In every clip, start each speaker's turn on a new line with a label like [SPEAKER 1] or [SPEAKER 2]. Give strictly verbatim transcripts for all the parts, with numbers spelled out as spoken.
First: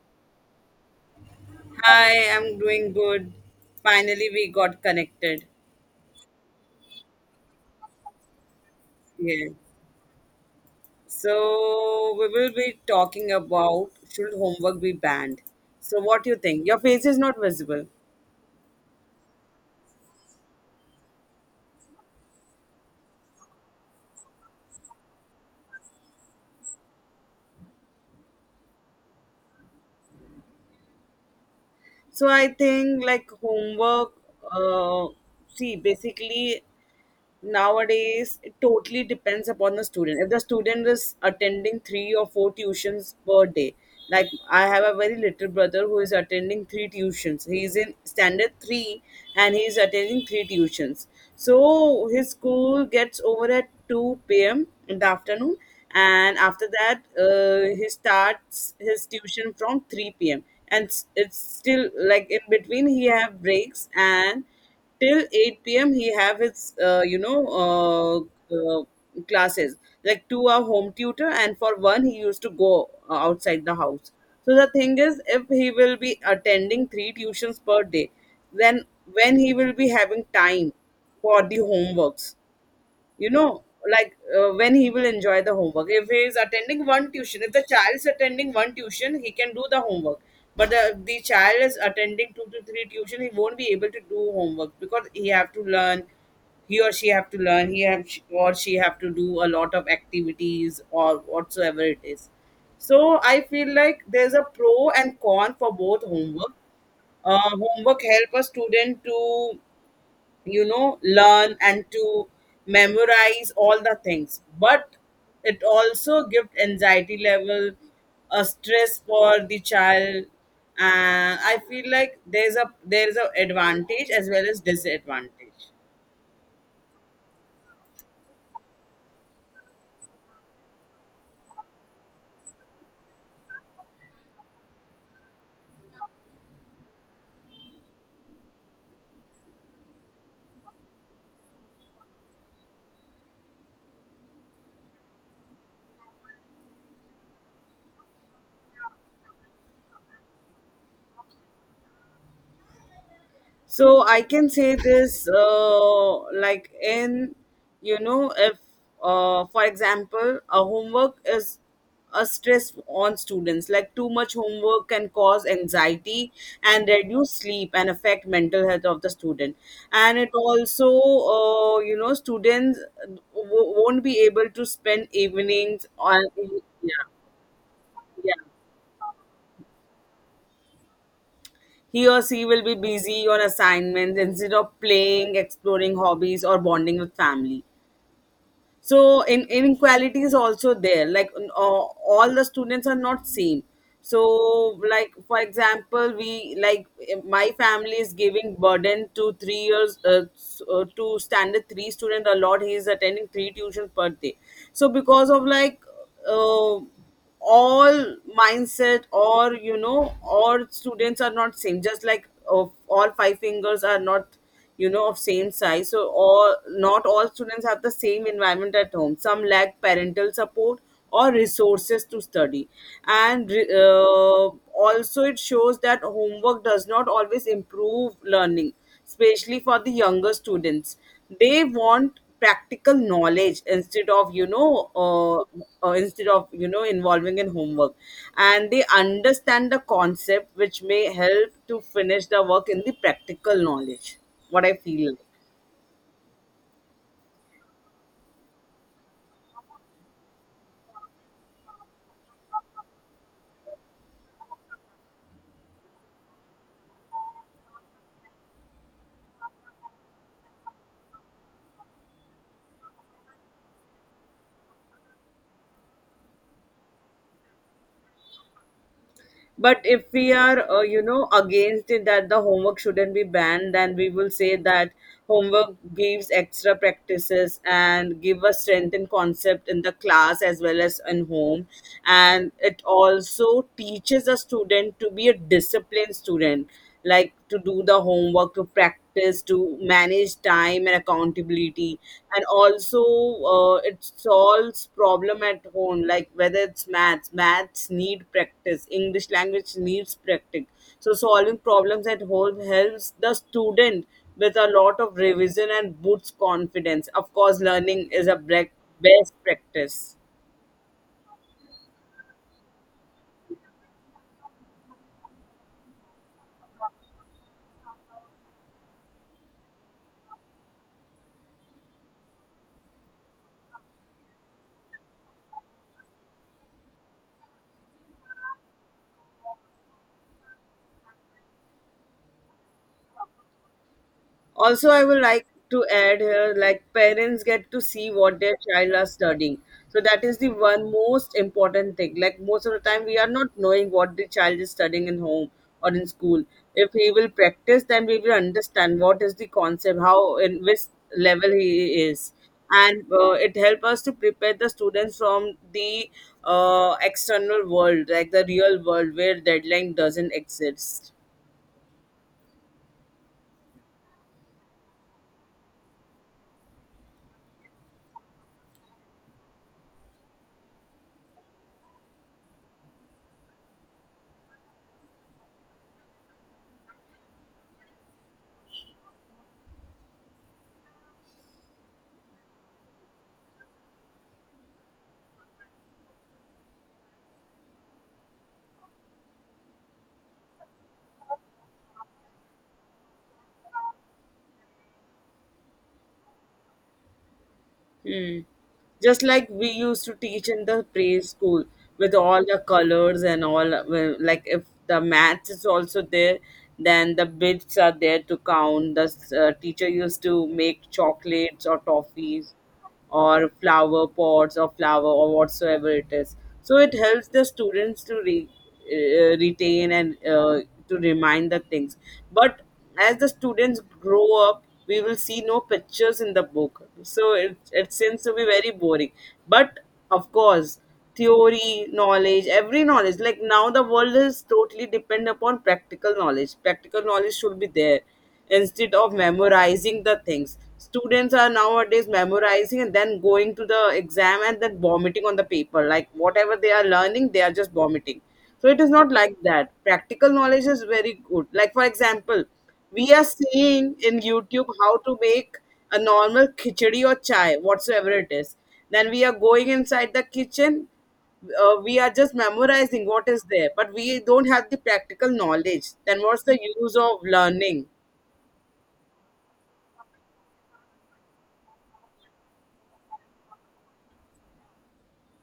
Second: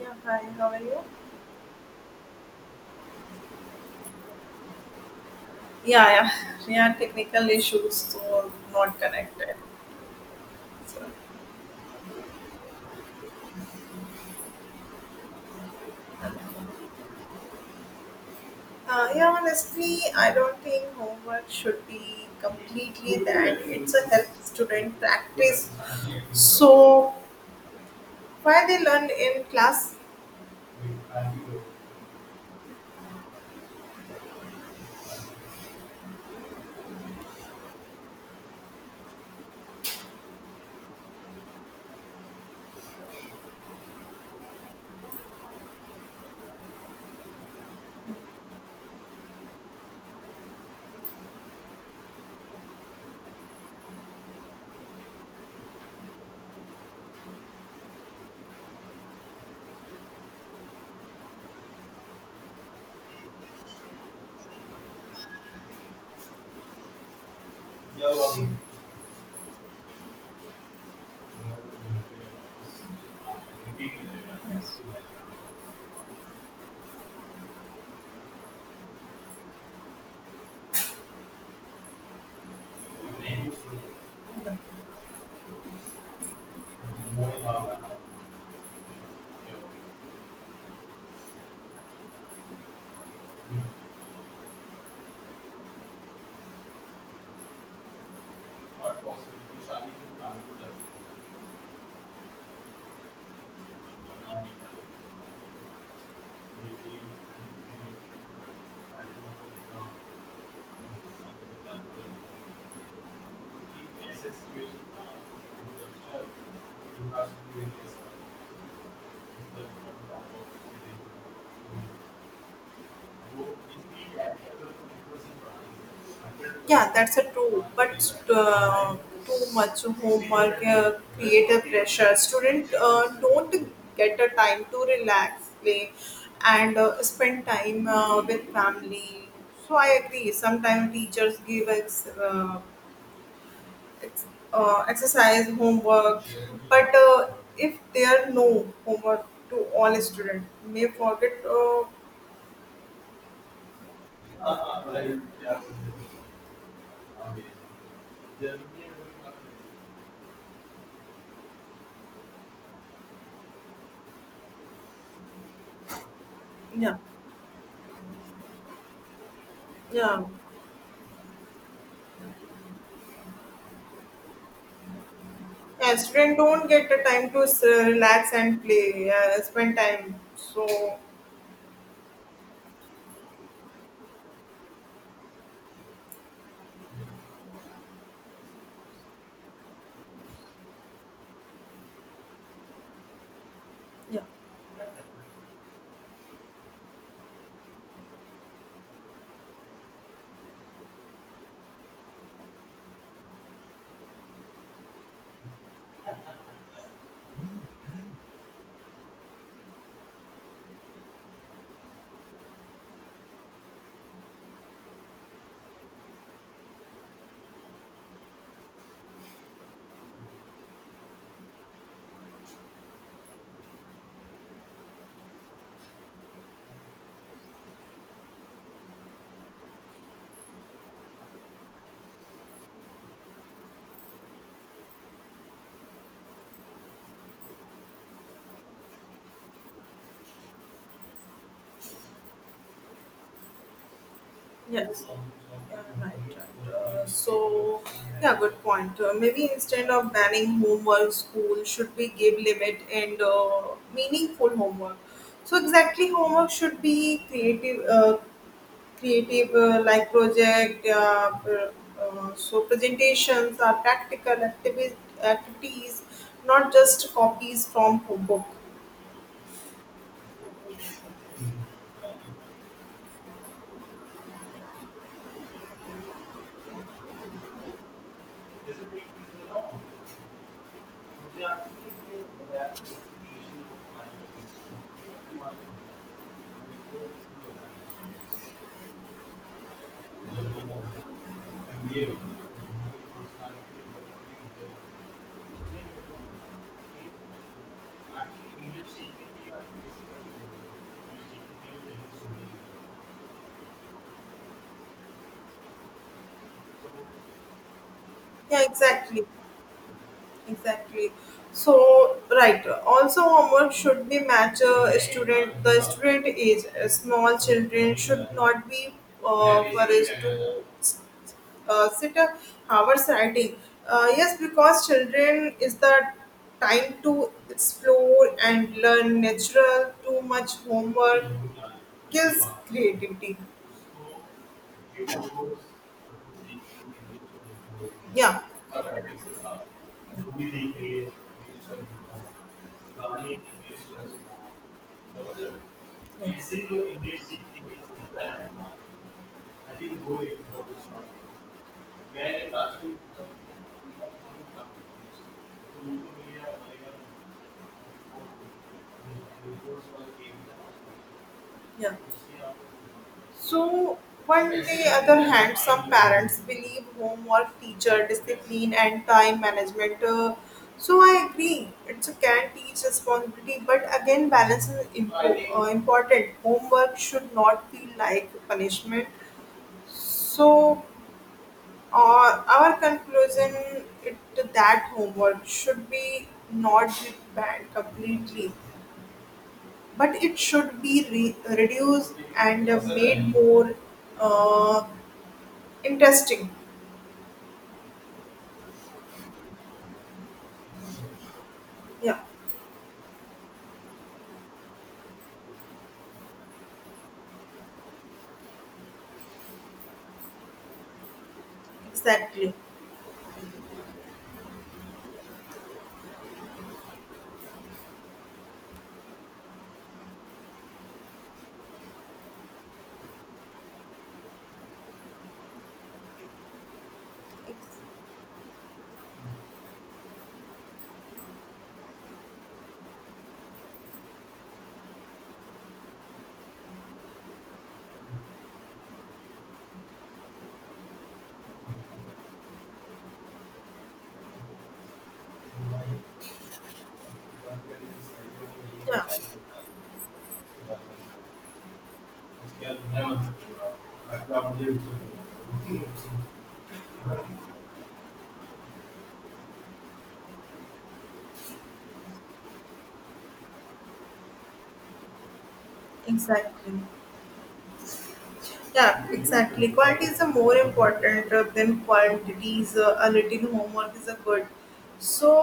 [SPEAKER 1] Yeah, hi, how are you?
[SPEAKER 2] Hi, I'm doing good. Finally, we got connected.
[SPEAKER 1] Yeah, yeah. We had technical issues, so not
[SPEAKER 2] Yeah.
[SPEAKER 1] connected. So,
[SPEAKER 2] So we will be talking about should homework be banned. So what do you think? Your face is not visible.
[SPEAKER 1] uh, yeah, honestly, I don't think homework should be completely that. It's a help student practice. So, why they learn in class.
[SPEAKER 2] So I think like homework. Uh, see, basically, nowadays, it totally depends upon the student. If the student is attending three or four tuitions per day, like I have a very little brother who is attending three tuitions. He is in standard three and he is attending three tuitions. So his school gets over at two p m in the afternoon, and after that, uh, he starts his tuition from three p m. And s- it's still like in between, he have breaks and till eight p m he have his uh, you know uh, uh, classes, like two are home tutor and for one he used to go uh, outside the house. So the thing is if he will be attending three tuitions per day, then when he will be having time for the homeworks, you know, like uh, when he will enjoy the homework. If he is attending one tuition, if the child is attending one tuition, he can do the homework, but the, the child is attending two to three tuition, he won't be able to do homework because he have to learn, he or she have to learn, he have or she have to do a lot of activities or whatsoever it is. So I feel like there's a pro and con for both homework. Uh, homework help a student to, you know, learn and to memorize all the things, but it also gives anxiety level, a stress for the child. And I feel like there's a there's a advantage as well as disadvantage.
[SPEAKER 1] Yeah, that's a true. But uh, too much homework, uh, create a pressure. Student uh, don't get a time to relax, play, and uh, spend time uh, with family. So I agree. Sometimes teachers give ex, uh, ex, uh, exercise homework, but uh, if there no homework to all students, may forget. Uh,
[SPEAKER 2] So I can say this, uh, like in, you know, if, uh, for example, a homework is a stress on students. Like too much homework can cause anxiety and
[SPEAKER 1] yeah,
[SPEAKER 2] reduce sleep and affect mental health of the student. And
[SPEAKER 1] yeah.
[SPEAKER 2] it also, uh, you know, students w- won't be able to spend evenings
[SPEAKER 1] Yeah,
[SPEAKER 2] on.
[SPEAKER 1] student don't get the
[SPEAKER 2] Yeah,
[SPEAKER 1] time to s- relax
[SPEAKER 2] yeah.
[SPEAKER 1] and play, yeah, spend time. So
[SPEAKER 2] He or she will be busy on assignments instead of playing, exploring hobbies, or bonding with family. So in inequality is also there. Like n- all all the students are not same. So
[SPEAKER 1] yeah,
[SPEAKER 2] like for example, we like eh, my family is giving burden to three years, uh, s- uh, to standard three student a lot. He is attending three tuitions per day. So because of like, uh, all mindset, or you know, all students are not same. Just like uh, all five fingers are not, you know, of same size. So all, not all students have the same environment at home. Some lack parental support or resources to study. and re- uh, Also it shows that homework does not always improve learning, especially for the younger students. They want practical knowledge instead of, you know, uh, uh, instead of, you know, involving in homework, and they understand the concept which may help to finish the work in the practical knowledge, what I
[SPEAKER 1] yes,
[SPEAKER 2] feel.
[SPEAKER 1] yeah, right, right. Uh, so yeah, good point. Uh, maybe instead of banning homework, school should be give limit and uh, meaningful homework. So exactly, homework should be creative, uh, creative uh, like project. Yeah, Uh, pr- uh, so presentations are practical activi- activities, not just copies from book.
[SPEAKER 2] But if we are, uh, you know, against it that the homework shouldn't be banned, then we will say that homework gives extra practices and give a strength in concept in the class as well as in home. And it also teaches a student to be a disciplined student, like to do the homework, to practice practice to manage time and accountability. And also uh, it solves problem at home, like whether it's maths maths need practice, english language needs practice. So solving problems at home helps the student with a lot of revision and boosts confidence. Of course learning is a
[SPEAKER 1] Yeah,
[SPEAKER 2] bre-
[SPEAKER 1] exactly,
[SPEAKER 2] best practice.
[SPEAKER 1] exactly. So, right. Also, homework should be match a student. The student age. Uh, Small children should not be uh, encouraged to uh, sit a hours writing. Uh, yes, because children is the time to explore and learn. Natural too much homework kills creativity.
[SPEAKER 2] Also, I would like to add here like parents get to see what
[SPEAKER 1] Yeah.
[SPEAKER 2] their child are studying. So that is the one most important thing. Like most of the time, we are not knowing what the child is studying in home or in school. If he will practice, then we will understand what is the concept, how in which level he is, and uh, it help us to prepare the students from the uh, external world, like the real world where deadline doesn't exist.
[SPEAKER 1] Yeah. So, on the other hand, some parents believe homework, teacher discipline, and time management. Uh, so, I agree, it's a can teach responsibility, but again, balance is impo- uh, important. Homework should not feel like punishment. So, uh, our conclusion it that homework should be not banned completely but it should be re- reduced and uh, made more uh, interesting.
[SPEAKER 2] Hmm. Just like we used to teach in the pre-school with
[SPEAKER 1] Yeah,
[SPEAKER 2] all the colors and all, well, like if the math is also there, then the bits are there to count. The uh, teacher used to make chocolates or toffees
[SPEAKER 1] exactly.
[SPEAKER 2] or flower pots or flower or whatsoever it is. So it helps the students to re, uh, retain and uh, to remind the things. But as the students grow up, we will see no pictures in the book. So it, it seems to be very boring. But of course, theory, knowledge, every knowledge, like now the world is totally depend upon practical knowledge. Practical knowledge should be there instead of memorizing the things. Students are nowadays memorizing and then going to the exam and then vomiting on the paper. Like whatever they are learning, they are just vomiting. So it is
[SPEAKER 1] Yeah,
[SPEAKER 2] not like that. Practical knowledge is very good. Like for example, we are seeing in YouTube how to make a normal khichdi or chai, whatsoever it is. Then we are going inside the kitchen. Uh, we are just memorizing what is there, but we don't have the practical knowledge. Then what's the
[SPEAKER 1] exactly.
[SPEAKER 2] use of learning?
[SPEAKER 1] Yeah, exactly. Quality is a more important uh, than quantity. Is uh, a little homework is a good. So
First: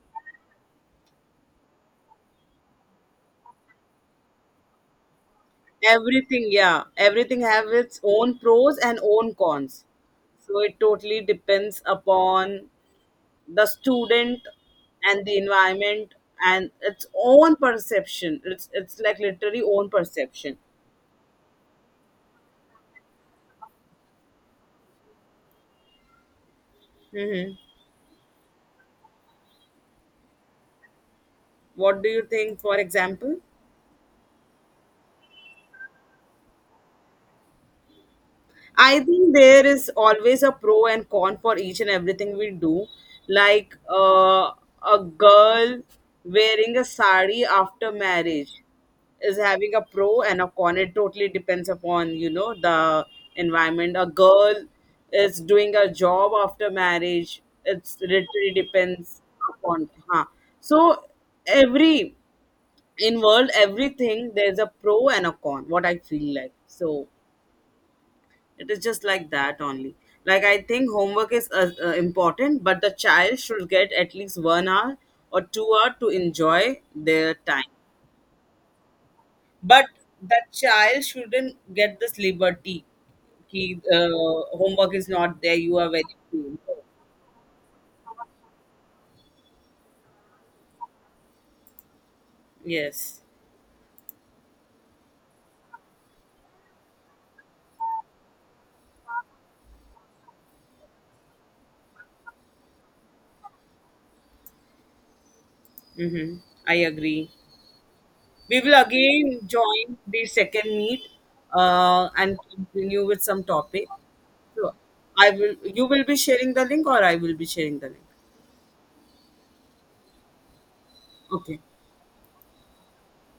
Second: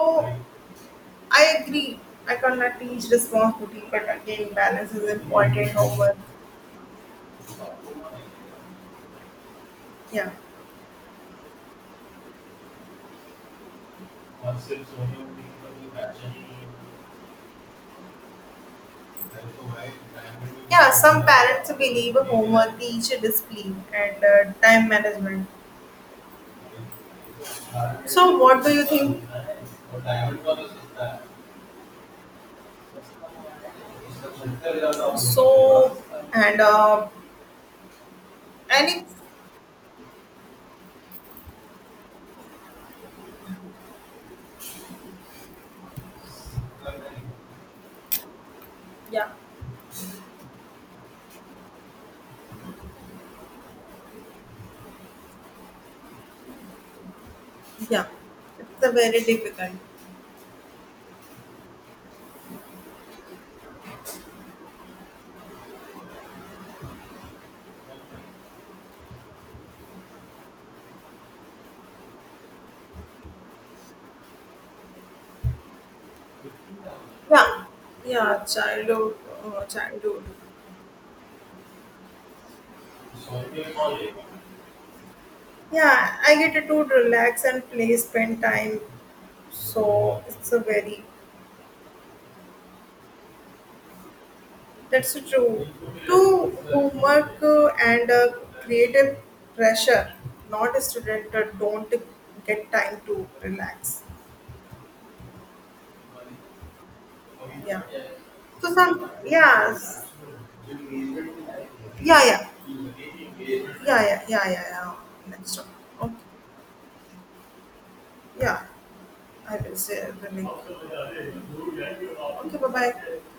[SPEAKER 1] I agree. I cannot teach responsibility, but again, balance is important. Homework.
[SPEAKER 2] Everything, yeah, everything have its own pros and own cons.
[SPEAKER 1] Yeah.
[SPEAKER 2] So it totally depends upon the student and the environment and its own perception. It's it's like literally own perception.
[SPEAKER 1] Yeah, some parents believe homework teach discipline and uh, time management.
[SPEAKER 2] Hmm.
[SPEAKER 1] So, what do you think?
[SPEAKER 2] What do you think, for example?
[SPEAKER 1] So, and uh, and
[SPEAKER 2] I
[SPEAKER 1] it's
[SPEAKER 2] think there is always a pro and con for each and everything we do. Like uh, a girl wearing a sari after marriage
[SPEAKER 1] yeah,
[SPEAKER 2] is having a pro and a con. It totally depends upon, you know, the environment. A girl is doing a job after marriage. It's
[SPEAKER 1] yeah,
[SPEAKER 2] literally
[SPEAKER 1] it's a very
[SPEAKER 2] depends
[SPEAKER 1] difficult.
[SPEAKER 2] upon. Huh. So every involved everything there's a pro and a con, what I feel like. So it is just like that only. Like I think homework is uh, uh, important, but the child should get at least one hour or two hour to enjoy their
[SPEAKER 1] Yeah,
[SPEAKER 2] time.
[SPEAKER 1] yeah, childhood, uh,
[SPEAKER 2] But
[SPEAKER 1] childhood.
[SPEAKER 2] the child shouldn't get this liberty, ki, uh, homework is not there, you are very
[SPEAKER 1] Yeah, I
[SPEAKER 2] free.
[SPEAKER 1] get to relax and play, spend time. So it's a very
[SPEAKER 2] Yes.
[SPEAKER 1] that's so true. To homework uh, and uh, creative pressure, not a student uh, don't get time to relax.
[SPEAKER 2] Mm-hmm. I agree.
[SPEAKER 1] Yeah.
[SPEAKER 2] We
[SPEAKER 1] So
[SPEAKER 2] will
[SPEAKER 1] some,
[SPEAKER 2] again
[SPEAKER 1] yeah,
[SPEAKER 2] join the second meet uh,
[SPEAKER 1] yeah,
[SPEAKER 2] and
[SPEAKER 1] yeah, yeah,
[SPEAKER 2] continue with some topic.
[SPEAKER 1] yeah, yeah, yeah,
[SPEAKER 2] So
[SPEAKER 1] yeah,
[SPEAKER 2] I will.
[SPEAKER 1] Next one.
[SPEAKER 2] You will be
[SPEAKER 1] Okay.
[SPEAKER 2] sharing the link, or I will be sharing the link.
[SPEAKER 1] Yeah, I will say the link.
[SPEAKER 2] Okay.
[SPEAKER 1] Okay. Bye bye.